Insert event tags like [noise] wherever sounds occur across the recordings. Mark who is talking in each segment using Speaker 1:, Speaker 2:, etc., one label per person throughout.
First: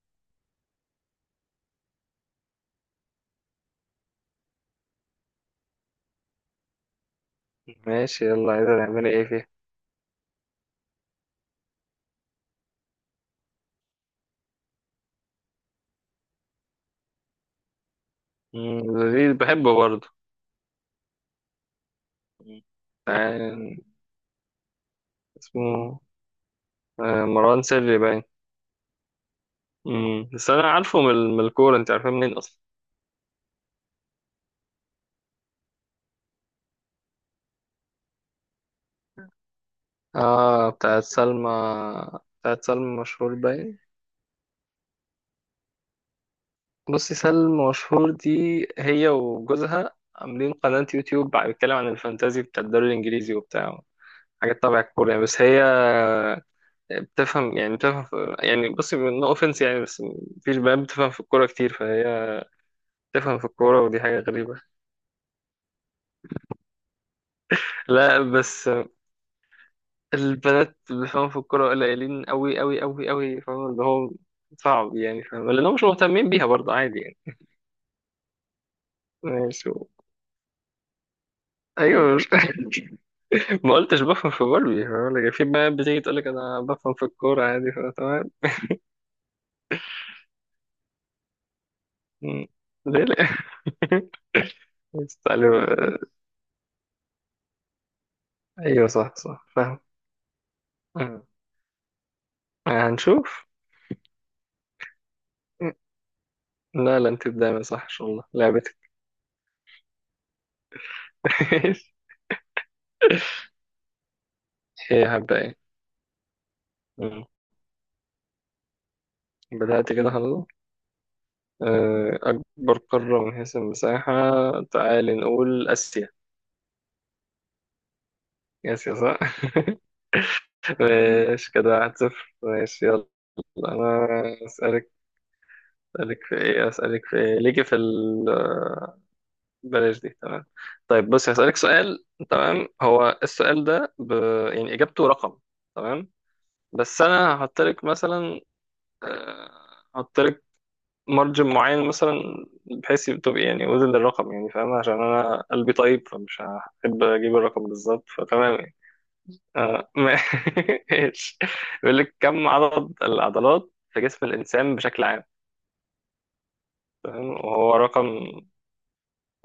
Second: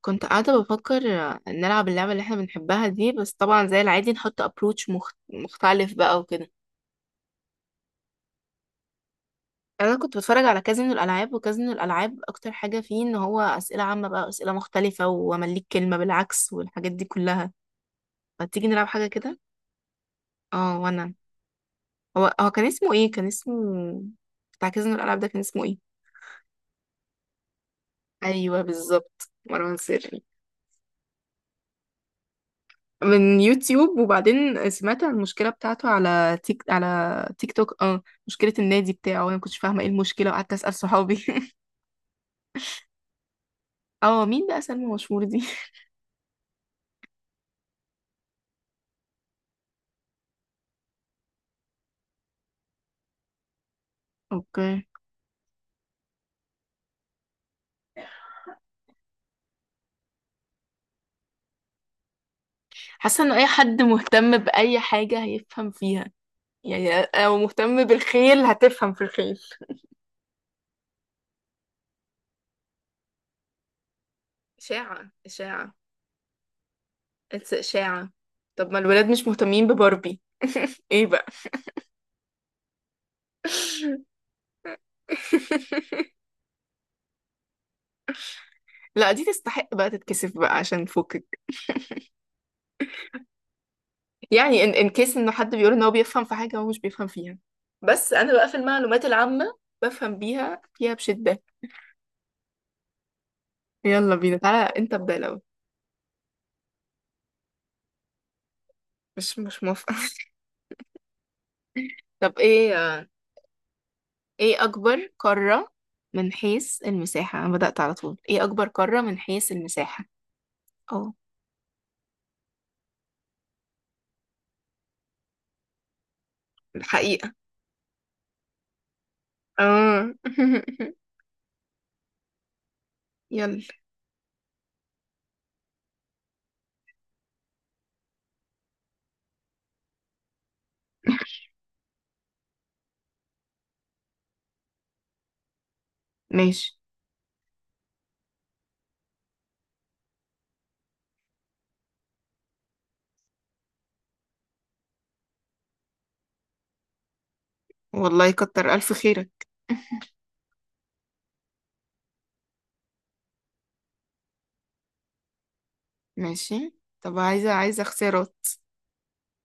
Speaker 1: كنت قاعدة بفكر نلعب اللعبة اللي احنا بنحبها دي. بس طبعا زي العادي نحط ابروتش مختلف بقى وكده.
Speaker 2: ماشي، يلا، عايزة تعملي ايه فيها؟
Speaker 1: انا كنت بتفرج على كازينو الالعاب، وكازينو الالعاب اكتر حاجة فيه ان هو اسئلة عامة بقى، اسئلة مختلفة، وامليك كلمة بالعكس والحاجات دي كلها. فتيجي نلعب
Speaker 2: مم،
Speaker 1: حاجة
Speaker 2: لذيذ،
Speaker 1: كده.
Speaker 2: بحبه برضه.
Speaker 1: اه وانا. هو
Speaker 2: مم.
Speaker 1: كان اسمه ايه؟ كان اسمه
Speaker 2: آه،
Speaker 1: بتاع كازينو الالعاب ده كان
Speaker 2: اسمه
Speaker 1: اسمه ايه؟
Speaker 2: مروان سري باين.
Speaker 1: ايوه بالظبط، مروان سري.
Speaker 2: مم، بس انا عارفه من الكورة، انت عارفاه منين اصلا؟
Speaker 1: من يوتيوب، وبعدين سمعت عن المشكلة بتاعته على تيك توك، اه مشكلة النادي بتاعه، وانا ما كنتش فاهمة ايه المشكلة وقعدت
Speaker 2: اه،
Speaker 1: اسأل
Speaker 2: بتاعت
Speaker 1: صحابي.
Speaker 2: سلمى. بتاعت سلمى مشهور باين.
Speaker 1: [laughs] اه مين بقى سلمى مشهور دي؟
Speaker 2: بصي، سلمى مشهور دي هي وجوزها عاملين قناة يوتيوب بيتكلم عن الفانتازي بتاع الدوري الانجليزي وبتاع
Speaker 1: [laughs]
Speaker 2: حاجات تبع
Speaker 1: اوكي.
Speaker 2: الكورة يعني. بس هي بتفهم في، بصي، نو اوفنس يعني، بس مفيش بنات بتفهم في الكورة كتير، فهي
Speaker 1: حاسة ان
Speaker 2: تفهم في
Speaker 1: اي
Speaker 2: الكورة،
Speaker 1: حد
Speaker 2: ودي حاجة
Speaker 1: مهتم
Speaker 2: غريبة.
Speaker 1: بأي حاجة هيفهم فيها، يعني او مهتم
Speaker 2: لا
Speaker 1: بالخيل
Speaker 2: بس
Speaker 1: هتفهم في الخيل.
Speaker 2: البنات اللي فاهم في الكورة قليلين أوي أوي أوي أوي. فاهم؟ اللي هو صعب
Speaker 1: إشاعة،
Speaker 2: يعني. فاهم؟
Speaker 1: إشاعة،
Speaker 2: لأنهم مش مهتمين بيها برضه، عادي يعني.
Speaker 1: it's إشاعة. طب ما الولاد مش مهتمين
Speaker 2: ماشي.
Speaker 1: بباربي؟ ايه بقى؟
Speaker 2: أيوة، مش [laughs] ما قلتش بفهم في باربي. فاهم؟ لكن في بنات بتيجي تقول
Speaker 1: [laughs]
Speaker 2: لك أنا بفهم في الكورة عادي. فاهم؟ تمام.
Speaker 1: لا دي تستحق بقى تتكسف بقى عشان فوق.
Speaker 2: مم. ليه لأ؟
Speaker 1: يعني ان
Speaker 2: [laughs]
Speaker 1: كيس انه حد
Speaker 2: استعلم.
Speaker 1: بيقول ان هو بيفهم في حاجه هو مش بيفهم فيها. بس انا بقى في
Speaker 2: أيوة،
Speaker 1: المعلومات
Speaker 2: صح
Speaker 1: العامه
Speaker 2: صح. فاهم.
Speaker 1: بفهم بيها فيها
Speaker 2: مم.
Speaker 1: بشده.
Speaker 2: هنشوف.
Speaker 1: يلا بينا، تعالى انت ابدا الاول.
Speaker 2: مم. لا لا، أنت دايما صح إن شاء الله، لعبتك.
Speaker 1: مش موافقه. [laughs]
Speaker 2: [laughs]
Speaker 1: طب ايه؟ ايه اكبر
Speaker 2: إيه هبدأ إيه؟
Speaker 1: قاره من حيث
Speaker 2: مم.
Speaker 1: المساحه؟ انا بدات على طول، ايه اكبر قاره من حيث
Speaker 2: بدأت
Speaker 1: المساحه؟
Speaker 2: كده خلاص.
Speaker 1: اه
Speaker 2: أكبر قارة من حيث المساحة. تعالي نقول آسيا.
Speaker 1: الحقيقه،
Speaker 2: آسيا صح؟
Speaker 1: اه.
Speaker 2: [laughs]
Speaker 1: [laughs]
Speaker 2: ماشي كده، واحد صفر، ماشي يلا.
Speaker 1: يلا
Speaker 2: أنا أسألك، أسألك في إيه ليكي في ال بلاش دي، تمام. طيب بص، هسألك سؤال، تمام؟ هو السؤال ده يعني إجابته رقم، تمام؟
Speaker 1: ماشي.
Speaker 2: بس أنا هحط لك مثلا آه، هحط مارجن معين، مثلا، بحيث تبقى يعني وزن الرقم. يعني فاهم؟ عشان انا قلبي طيب فمش هحب اجيب الرقم بالظبط،
Speaker 1: والله
Speaker 2: فتمام
Speaker 1: كتر
Speaker 2: يعني.
Speaker 1: الف خيرك. [laughs]
Speaker 2: ماشي. [laughs] بيقول لك، كم عدد العضلات في جسم الانسان بشكل عام؟
Speaker 1: ماشي. طب
Speaker 2: تمام،
Speaker 1: عايزه
Speaker 2: وهو
Speaker 1: عايزه
Speaker 2: رقم.
Speaker 1: اختيارات.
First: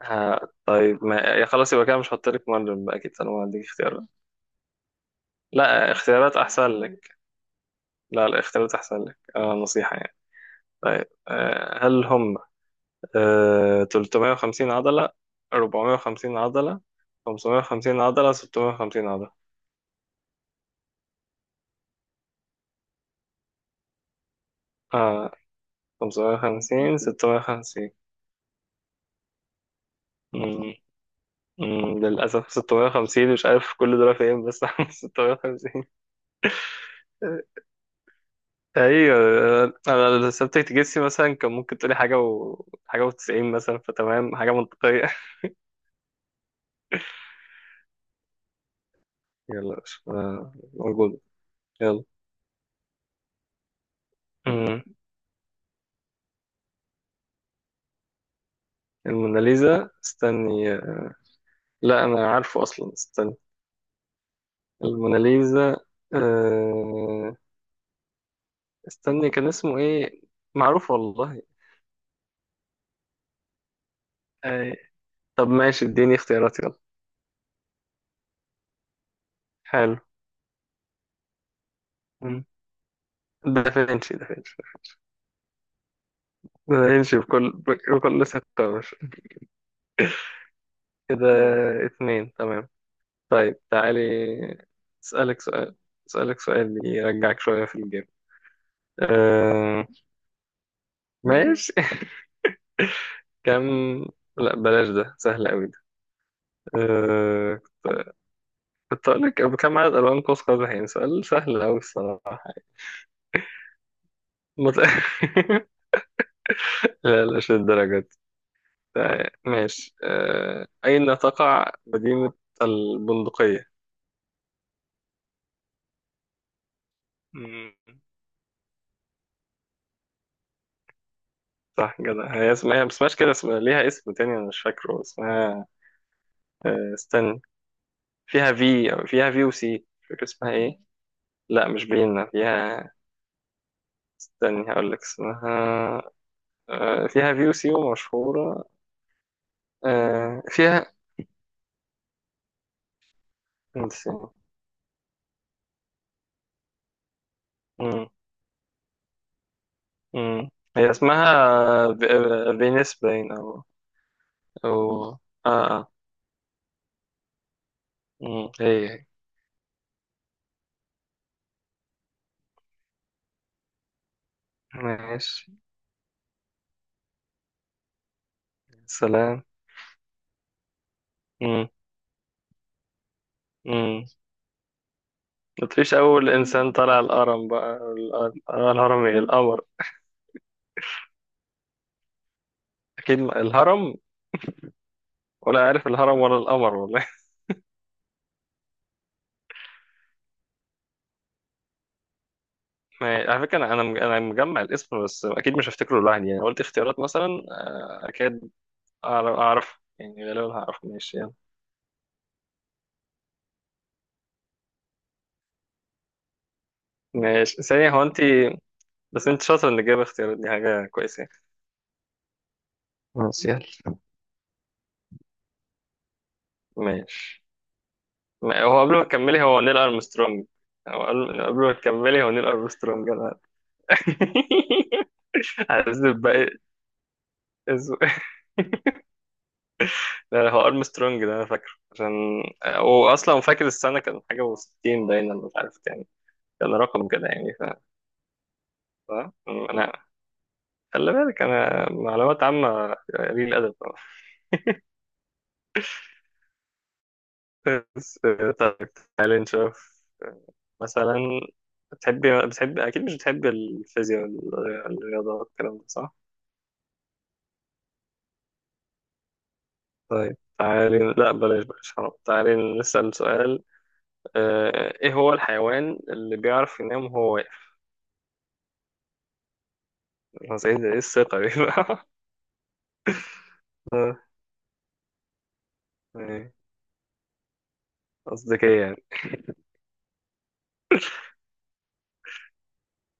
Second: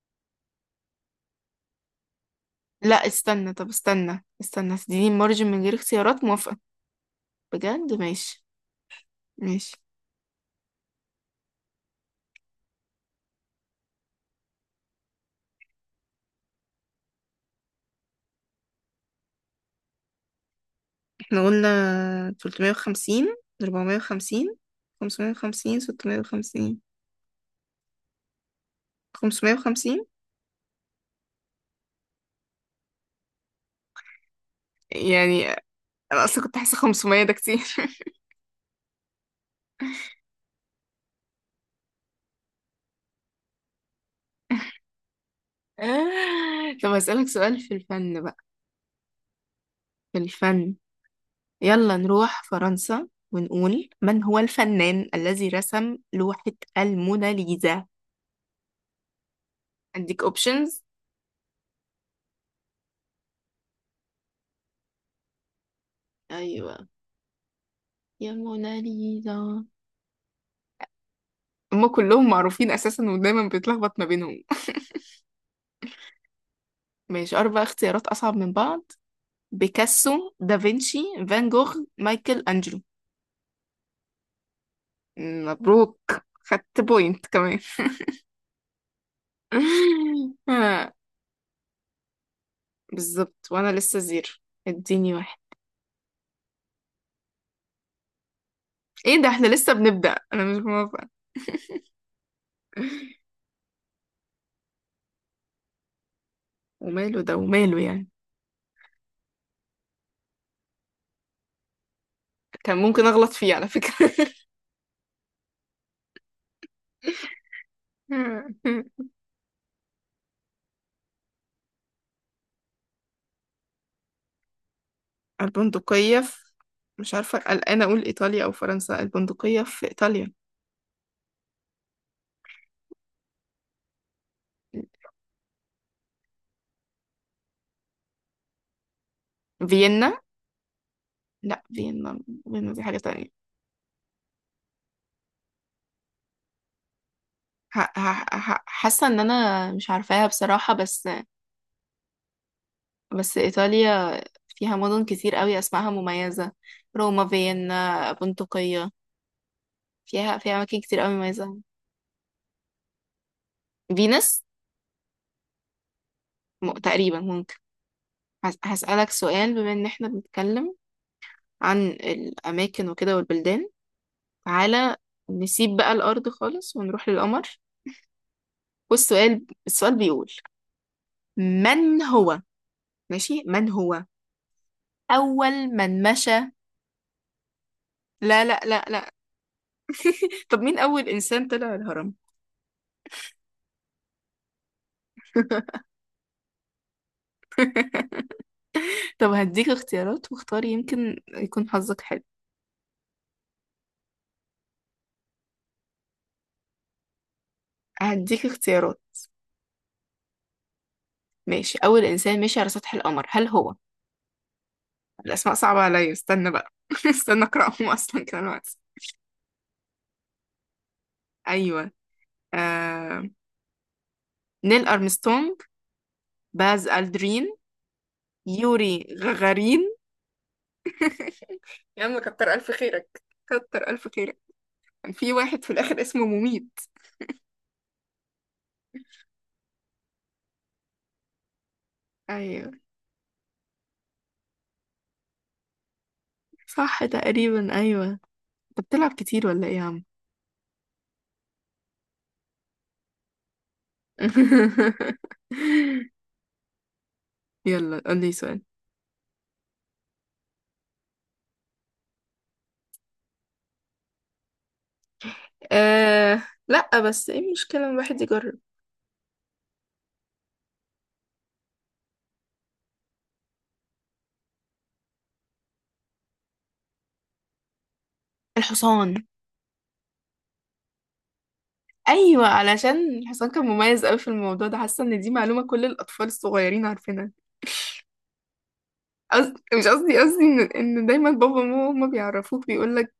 Speaker 2: ها؟ طيب ما يا خلاص، يبقى كده مش هحط لك مارجن
Speaker 1: لا
Speaker 2: بقى، اكيد انا ما
Speaker 1: استنى،
Speaker 2: هديك
Speaker 1: طب
Speaker 2: اختيارات.
Speaker 1: استنى استنى، تديني مارجن من غير
Speaker 2: لا،
Speaker 1: اختيارات،
Speaker 2: اختيارات
Speaker 1: موافقة.
Speaker 2: احسن لك.
Speaker 1: بجد
Speaker 2: لا،
Speaker 1: ماشي.
Speaker 2: الاختيارات احسن لك،
Speaker 1: ماشي
Speaker 2: نصيحة يعني. طيب، هل هم 350 عضلة، 450 عضلة، 550 عضلة، 650 عضلة؟
Speaker 1: احنا قلنا 350، 450،
Speaker 2: آه.
Speaker 1: 550، 650.
Speaker 2: 550، 650.
Speaker 1: 550.
Speaker 2: مم. مم. للأسف 650. مش عارف كل دول فين، بس [laughs]
Speaker 1: يعني
Speaker 2: 650.
Speaker 1: انا اصلا كنت حاسة 500 ده كتير. [laughs]
Speaker 2: أيوة. أنا لو سبتك تجسي مثلا كان ممكن تقولي حاجة و حاجة وتسعين مثلا، فتمام، حاجة منطقية.
Speaker 1: طب هسألك سؤال في الفن بقى،
Speaker 2: [laughs] يلا، مش
Speaker 1: في الفن.
Speaker 2: موجود.
Speaker 1: يلا
Speaker 2: يلا.
Speaker 1: نروح فرنسا ونقول، من هو
Speaker 2: مم.
Speaker 1: الفنان الذي رسم لوحة الموناليزا؟
Speaker 2: الموناليزا،
Speaker 1: عندك
Speaker 2: استني.
Speaker 1: اوبشنز.
Speaker 2: لا أنا عارفه أصلا، استني. الموناليزا
Speaker 1: ايوه،
Speaker 2: آه...
Speaker 1: يا
Speaker 2: استني، كان
Speaker 1: موناليزا.
Speaker 2: اسمه ايه؟ معروف والله.
Speaker 1: هما كلهم معروفين اساسا ودايما بيتلخبط ما بينهم.
Speaker 2: آه... طب ماشي، اديني اختيارات يلا.
Speaker 1: ماشي، اربع اختيارات اصعب من بعض:
Speaker 2: حلو.
Speaker 1: بيكاسو، دافنشي، فان جوخ، مايكل
Speaker 2: مم.
Speaker 1: انجلو.
Speaker 2: دافنشي، دافنشي.
Speaker 1: مبروك، خدت
Speaker 2: دافنشي
Speaker 1: بوينت كمان.
Speaker 2: بكل ثقة، مش
Speaker 1: [laughs] آه،
Speaker 2: كده؟ اتنين، تمام.
Speaker 1: بالظبط
Speaker 2: طيب
Speaker 1: وانا لسه
Speaker 2: تعالي،
Speaker 1: زيرو. اديني واحد.
Speaker 2: اسألك سؤال اسألك سؤال يرجعك شوية في الجيم.
Speaker 1: ايه ده احنا لسه
Speaker 2: آه...
Speaker 1: بنبدأ، انا مش موافقة.
Speaker 2: ماشي. [laughs] كم، لا بلاش، ده سهل قوي ده.
Speaker 1: وماله، ده
Speaker 2: آه...
Speaker 1: وماله يعني؟
Speaker 2: كنت أقول لك كم عدد ألوان قوس قزح. يعني سؤال سهل أوي الصراحة.
Speaker 1: كان ممكن اغلط فيه على فكرة. [laughs]
Speaker 2: مت... [laughs] لا لا، مش للدرجة. ماشي. أين تقع مدينة البندقية؟
Speaker 1: البندقية في، مش عارفة
Speaker 2: مم،
Speaker 1: قلقانة، اقول ايطاليا او فرنسا؟ البندقية في ايطاليا.
Speaker 2: صح كده، هي اسمها بس مش كده اسمها، ليها اسم تاني أنا مش فاكره اسمها. استنى، فيها في، أو فيها في وسي، مش
Speaker 1: فيينا،
Speaker 2: فاكر اسمها إيه.
Speaker 1: لا
Speaker 2: لا مش
Speaker 1: فيينا،
Speaker 2: بينا
Speaker 1: فيينا دي
Speaker 2: فيها.
Speaker 1: حاجة تانية.
Speaker 2: استني هقول لك اسمها. فيها في وسي ومشهورة.
Speaker 1: حاسة ان انا مش عارفاها
Speaker 2: آه،
Speaker 1: بصراحة،
Speaker 2: فيها
Speaker 1: بس بس ايطاليا
Speaker 2: استنى.
Speaker 1: فيها مدن كتير قوي اسمائها مميزة. روما،
Speaker 2: مم.
Speaker 1: فيينا، بندقية. فيها،
Speaker 2: مم.
Speaker 1: فيها اماكن
Speaker 2: هي
Speaker 1: كتير قوي
Speaker 2: اسمها
Speaker 1: مميزة.
Speaker 2: فينيس باين، أو
Speaker 1: فينس،
Speaker 2: أو آه
Speaker 1: تقريبا ممكن.
Speaker 2: مم. هي هي.
Speaker 1: هسألك سؤال، بما ان احنا بنتكلم عن الاماكن وكده والبلدان، تعالى
Speaker 2: ماشي،
Speaker 1: نسيب بقى الارض خالص ونروح للقمر.
Speaker 2: سلام.
Speaker 1: والسؤال، السؤال بيقول،
Speaker 2: مم.
Speaker 1: من هو؟ ماشي، من هو
Speaker 2: مم.
Speaker 1: اول
Speaker 2: ما تفيش،
Speaker 1: من
Speaker 2: أول
Speaker 1: مشى؟
Speaker 2: إنسان طلع الهرم بقى،
Speaker 1: لا لا لا
Speaker 2: الهرم،
Speaker 1: لا.
Speaker 2: إيه القمر؟
Speaker 1: طب مين أول إنسان طلع الهرم؟
Speaker 2: أكيد، الهرم. ولا
Speaker 1: [laughs]
Speaker 2: عارف الهرم ولا القمر، والله. [laughs]
Speaker 1: طب هديك اختيارات واختاري يمكن يكون حظك حلو.
Speaker 2: على فكرة أنا، أنا مجمع الاسم بس أكيد مش هفتكره لوحدي يعني، قلت اختيارات مثلا.
Speaker 1: هديك
Speaker 2: أكيد
Speaker 1: اختيارات.
Speaker 2: أعرف، أعرف يعني غالبا هعرف. ماشي يلا.
Speaker 1: ماشي، أول إنسان مشي على سطح القمر هل هو، الأسماء صعبة عليا استنى بقى، [laughs] استنى
Speaker 2: ماشي
Speaker 1: أقرأهم
Speaker 2: ثانية، هو أنت،
Speaker 1: أصلا كمان وقت.
Speaker 2: بس أنت شاطر إنك جايبة اختيارات، دي حاجة كويسة.
Speaker 1: أيوه، آه...
Speaker 2: ماشي يلا.
Speaker 1: نيل أرمسترونج، باز
Speaker 2: ماشي.
Speaker 1: ألدرين،
Speaker 2: هو قبل ما
Speaker 1: يوري
Speaker 2: تكملي، هو نيل
Speaker 1: غغارين.
Speaker 2: ارمسترونج. هو قبل ما
Speaker 1: [laughs] يا عم
Speaker 2: تكملي، هو نيل
Speaker 1: كتر ألف
Speaker 2: ارمسترونج،
Speaker 1: خيرك،
Speaker 2: انا.
Speaker 1: كتر ألف خيرك.
Speaker 2: [laughs]
Speaker 1: كان في واحد في الآخر
Speaker 2: هكذب
Speaker 1: اسمه
Speaker 2: باقي
Speaker 1: مميت.
Speaker 2: اسمه. لا لا، هو ارمسترونج ده، انا فاكره عشان
Speaker 1: أيوه.
Speaker 2: هو اصلا، فاكر السنه كان حاجه و60 باينه، أنا مش عارف يعني، كان
Speaker 1: صح
Speaker 2: رقم كده يعني.
Speaker 1: تقريبا، أيوه. أنت
Speaker 2: ف...
Speaker 1: بتلعب كتير ولا إيه يا عم؟
Speaker 2: انا خلي بالك، انا معلومات عامه قليل ادب.
Speaker 1: [laughs] يلا
Speaker 2: بس
Speaker 1: قولي سؤال.
Speaker 2: طيب، تعالي نشوف مثلا. بتحبي اكيد مش بتحبي الفيزياء والرياضه والكلام ده، صح؟
Speaker 1: أه لا بس ايه المشكلة ان الواحد يجرب؟
Speaker 2: طيب تعالي، لا بلاش بقى شراب، تعالي نسأل سؤال. ايه هو الحيوان اللي بيعرف ينام وهو واقف؟
Speaker 1: الحصان.
Speaker 2: أنا سعيد، ايه الثقة دي بقى؟
Speaker 1: ايوه علشان الحصان كان
Speaker 2: [laughs]
Speaker 1: مميز قوي
Speaker 2: آه،
Speaker 1: في الموضوع ده، حاسه ان دي معلومه كل الاطفال
Speaker 2: إيه،
Speaker 1: الصغيرين عارفينها.
Speaker 2: قصدك ايه يعني؟
Speaker 1: مش قصدي ان دايما بابا وماما هما بيعرفوك بيقول لك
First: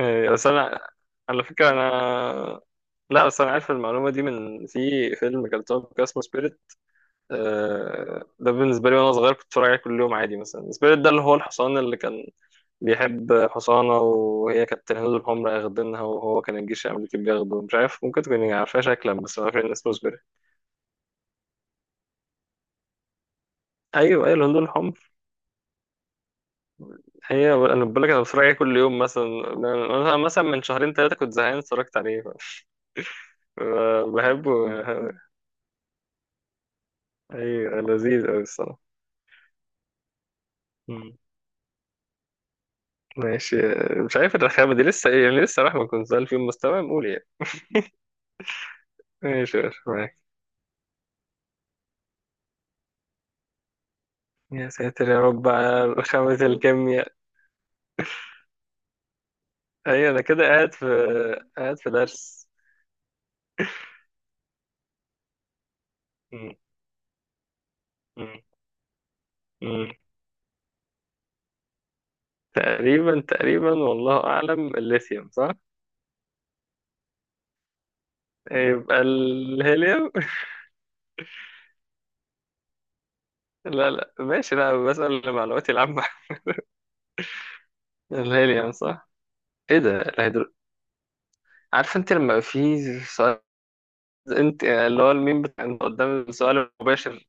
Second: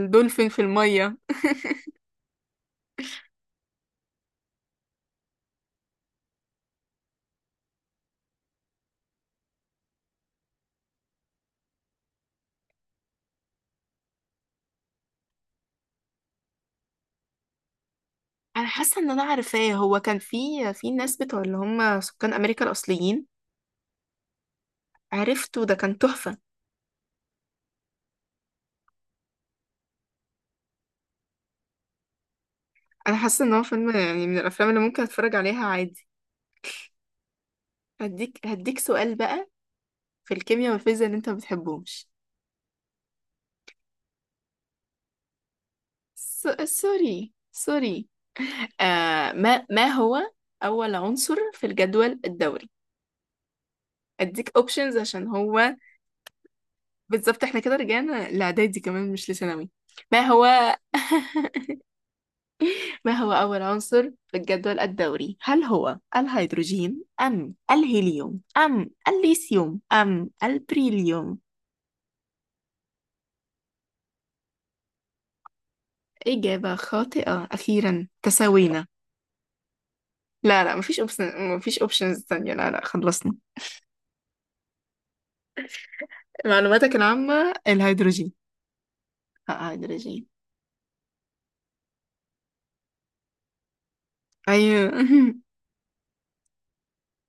Speaker 2: إيه، بس
Speaker 1: في
Speaker 2: انا،
Speaker 1: الميه.
Speaker 2: على فكرة انا، لا بس انا عارف المعلومة دي من في فيلم كان طالع كده اسمه سبيريت. ده بالنسبة لي وانا صغير كنت بتفرج عليه كل يوم، عادي، مثلا. سبيريت ده اللي هو الحصان اللي كان بيحب حصانة، وهي كانت الهنود الحمر أخدينها، وهو كان الجيش الأمريكي بياخده، مش عارف، ممكن تكون
Speaker 1: انا
Speaker 2: عارفها
Speaker 1: حاسه ان
Speaker 2: شكلا،
Speaker 1: انا
Speaker 2: بس ما أعرفش
Speaker 1: عارفاه،
Speaker 2: الناس
Speaker 1: هو كان
Speaker 2: مسبرة.
Speaker 1: في، ناس بتوع اللي هم سكان امريكا الاصليين.
Speaker 2: أيوه أيوه، الهنود الحمر.
Speaker 1: عرفته، ده كان تحفه.
Speaker 2: هي أنا بقول لك أنا بتفرج عليه كل يوم مثلا، أنا مثلا من شهرين ثلاثة كنت زهقان اتفرجت عليه
Speaker 1: انا حاسه ان هو فيلم يعني من
Speaker 2: بحبه.
Speaker 1: الافلام اللي ممكن اتفرج عليها عادي.
Speaker 2: أيوه، لذيذ أوي
Speaker 1: هديك
Speaker 2: الصراحة.
Speaker 1: سؤال بقى في الكيمياء والفيزياء
Speaker 2: مم.
Speaker 1: اللي انت ما بتحبهمش.
Speaker 2: ماشي. مش عارف الرخامة دي لسه إيه يعني، لسه رحمة كنت سؤال في يوم
Speaker 1: س-
Speaker 2: مستوى نقول يعني،
Speaker 1: سوري سوري. آه
Speaker 2: ماشي
Speaker 1: ما
Speaker 2: ماشي
Speaker 1: ما
Speaker 2: معاك.
Speaker 1: هو اول عنصر في الجدول الدوري؟ اديك
Speaker 2: يا
Speaker 1: اوبشنز
Speaker 2: ساتر يا
Speaker 1: عشان
Speaker 2: رب
Speaker 1: هو،
Speaker 2: على رخامة الكيمياء.
Speaker 1: بالظبط احنا كده رجعنا لاعدادي كمان مش لثانوي.
Speaker 2: أيوه،
Speaker 1: ما
Speaker 2: أنا كده
Speaker 1: هو، [laughs]
Speaker 2: قاعد في درس.
Speaker 1: ما هو اول عنصر في الجدول الدوري، هل هو الهيدروجين، ام الهيليوم،
Speaker 2: مم.
Speaker 1: ام الليثيوم،
Speaker 2: مم.
Speaker 1: ام البريليوم؟
Speaker 2: تقريبا تقريبا والله أعلم، الليثيوم صح؟
Speaker 1: اجابة خاطئة، اخيرا تساوينا.
Speaker 2: يبقى الهيليوم.
Speaker 1: لا لا، مفيش اوبشن، مفيش اوبشنز تانية، لا لا خلصنا.
Speaker 2: [laughs] لا لا، ماشي، لا بسأل لمعلوماتي العامة.
Speaker 1: معلوماتك العامة
Speaker 2: [laughs]
Speaker 1: الهيدروجين.
Speaker 2: الهيليوم صح؟
Speaker 1: لا،
Speaker 2: ايه ده،
Speaker 1: هيدروجين.
Speaker 2: الهيدرو. عارف انت لما يبقى في سؤال، انت
Speaker 1: أيوة. [laughs]
Speaker 2: اللي هو الميم بتاع انت قدام السؤال المباشر؟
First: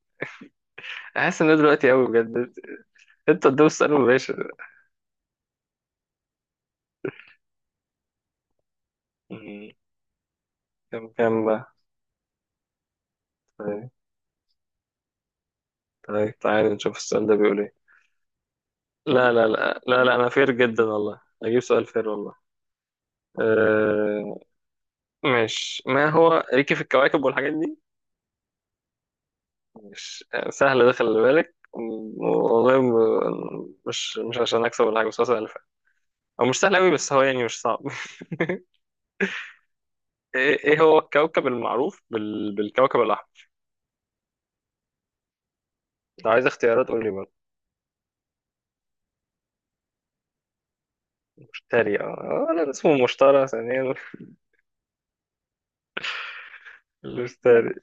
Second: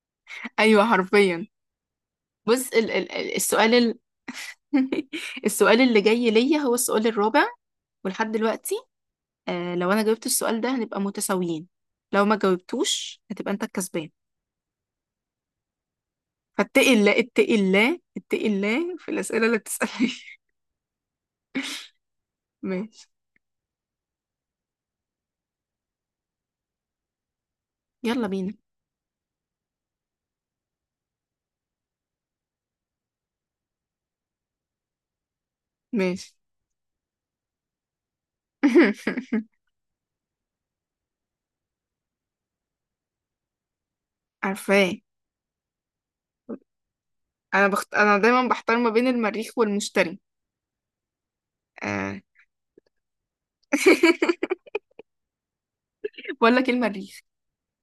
Speaker 1: أيوة
Speaker 2: حاسس
Speaker 1: حرفيا.
Speaker 2: ان ده دلوقتي قوي بجد،
Speaker 1: بص
Speaker 2: انت قدام
Speaker 1: السؤال
Speaker 2: السؤال
Speaker 1: ال،
Speaker 2: المباشر.
Speaker 1: [laughs] السؤال اللي جاي ليا هو السؤال الرابع، ولحد دلوقتي
Speaker 2: مم.
Speaker 1: آه لو أنا جاوبت السؤال ده هنبقى
Speaker 2: كم
Speaker 1: متساويين،
Speaker 2: بقى؟
Speaker 1: لو ما جاوبتوش هتبقى أنت
Speaker 2: طيب.
Speaker 1: الكسبان.
Speaker 2: طيب تعالى
Speaker 1: فاتقي
Speaker 2: نشوف
Speaker 1: الله،
Speaker 2: السؤال ده
Speaker 1: اتقي
Speaker 2: بيقول ايه.
Speaker 1: الله، اتقي الله في
Speaker 2: لا
Speaker 1: الأسئلة
Speaker 2: لا
Speaker 1: اللي
Speaker 2: لا لا
Speaker 1: بتسألني.
Speaker 2: لا، انا فير جدا والله، اجيب سؤال فير والله.
Speaker 1: [laughs] ماشي.
Speaker 2: آه، مش ما هو، ليكي في الكواكب والحاجات دي،
Speaker 1: يلا بينا.
Speaker 2: مش سهل ده، خلي بالك والله، مش مش عشان اكسب ولا حاجه، بس هو سهل فعلا.
Speaker 1: ماشي.
Speaker 2: هو مش سهل قوي، بس هو يعني مش صعب. [laughs]
Speaker 1: [laughs]
Speaker 2: ايه، إيه هو الكوكب المعروف بالكوكب الاحمر؟
Speaker 1: عارفاه.
Speaker 2: لو عايز اختيارات قول لي برضه.
Speaker 1: أنا أنا دايما بحتار ما بين المريخ والمشتري.
Speaker 2: مشتري،
Speaker 1: آه.
Speaker 2: اه، انا اسمه مشتري ثانيا.
Speaker 1: [laughs] بقول لك إيه، المريخ.
Speaker 2: مشتري.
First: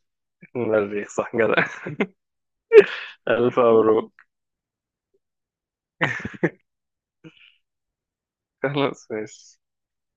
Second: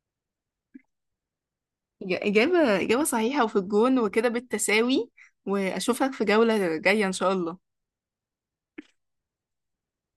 Speaker 2: المريخ. صح، جدع.
Speaker 1: إجابة
Speaker 2: [laughs]
Speaker 1: صحيحة، وفي
Speaker 2: الف
Speaker 1: الجون،
Speaker 2: مبروك.
Speaker 1: وكده بالتساوي. وأشوفك في جولة جاية إن شاء الله.
Speaker 2: خلاص، ماشي.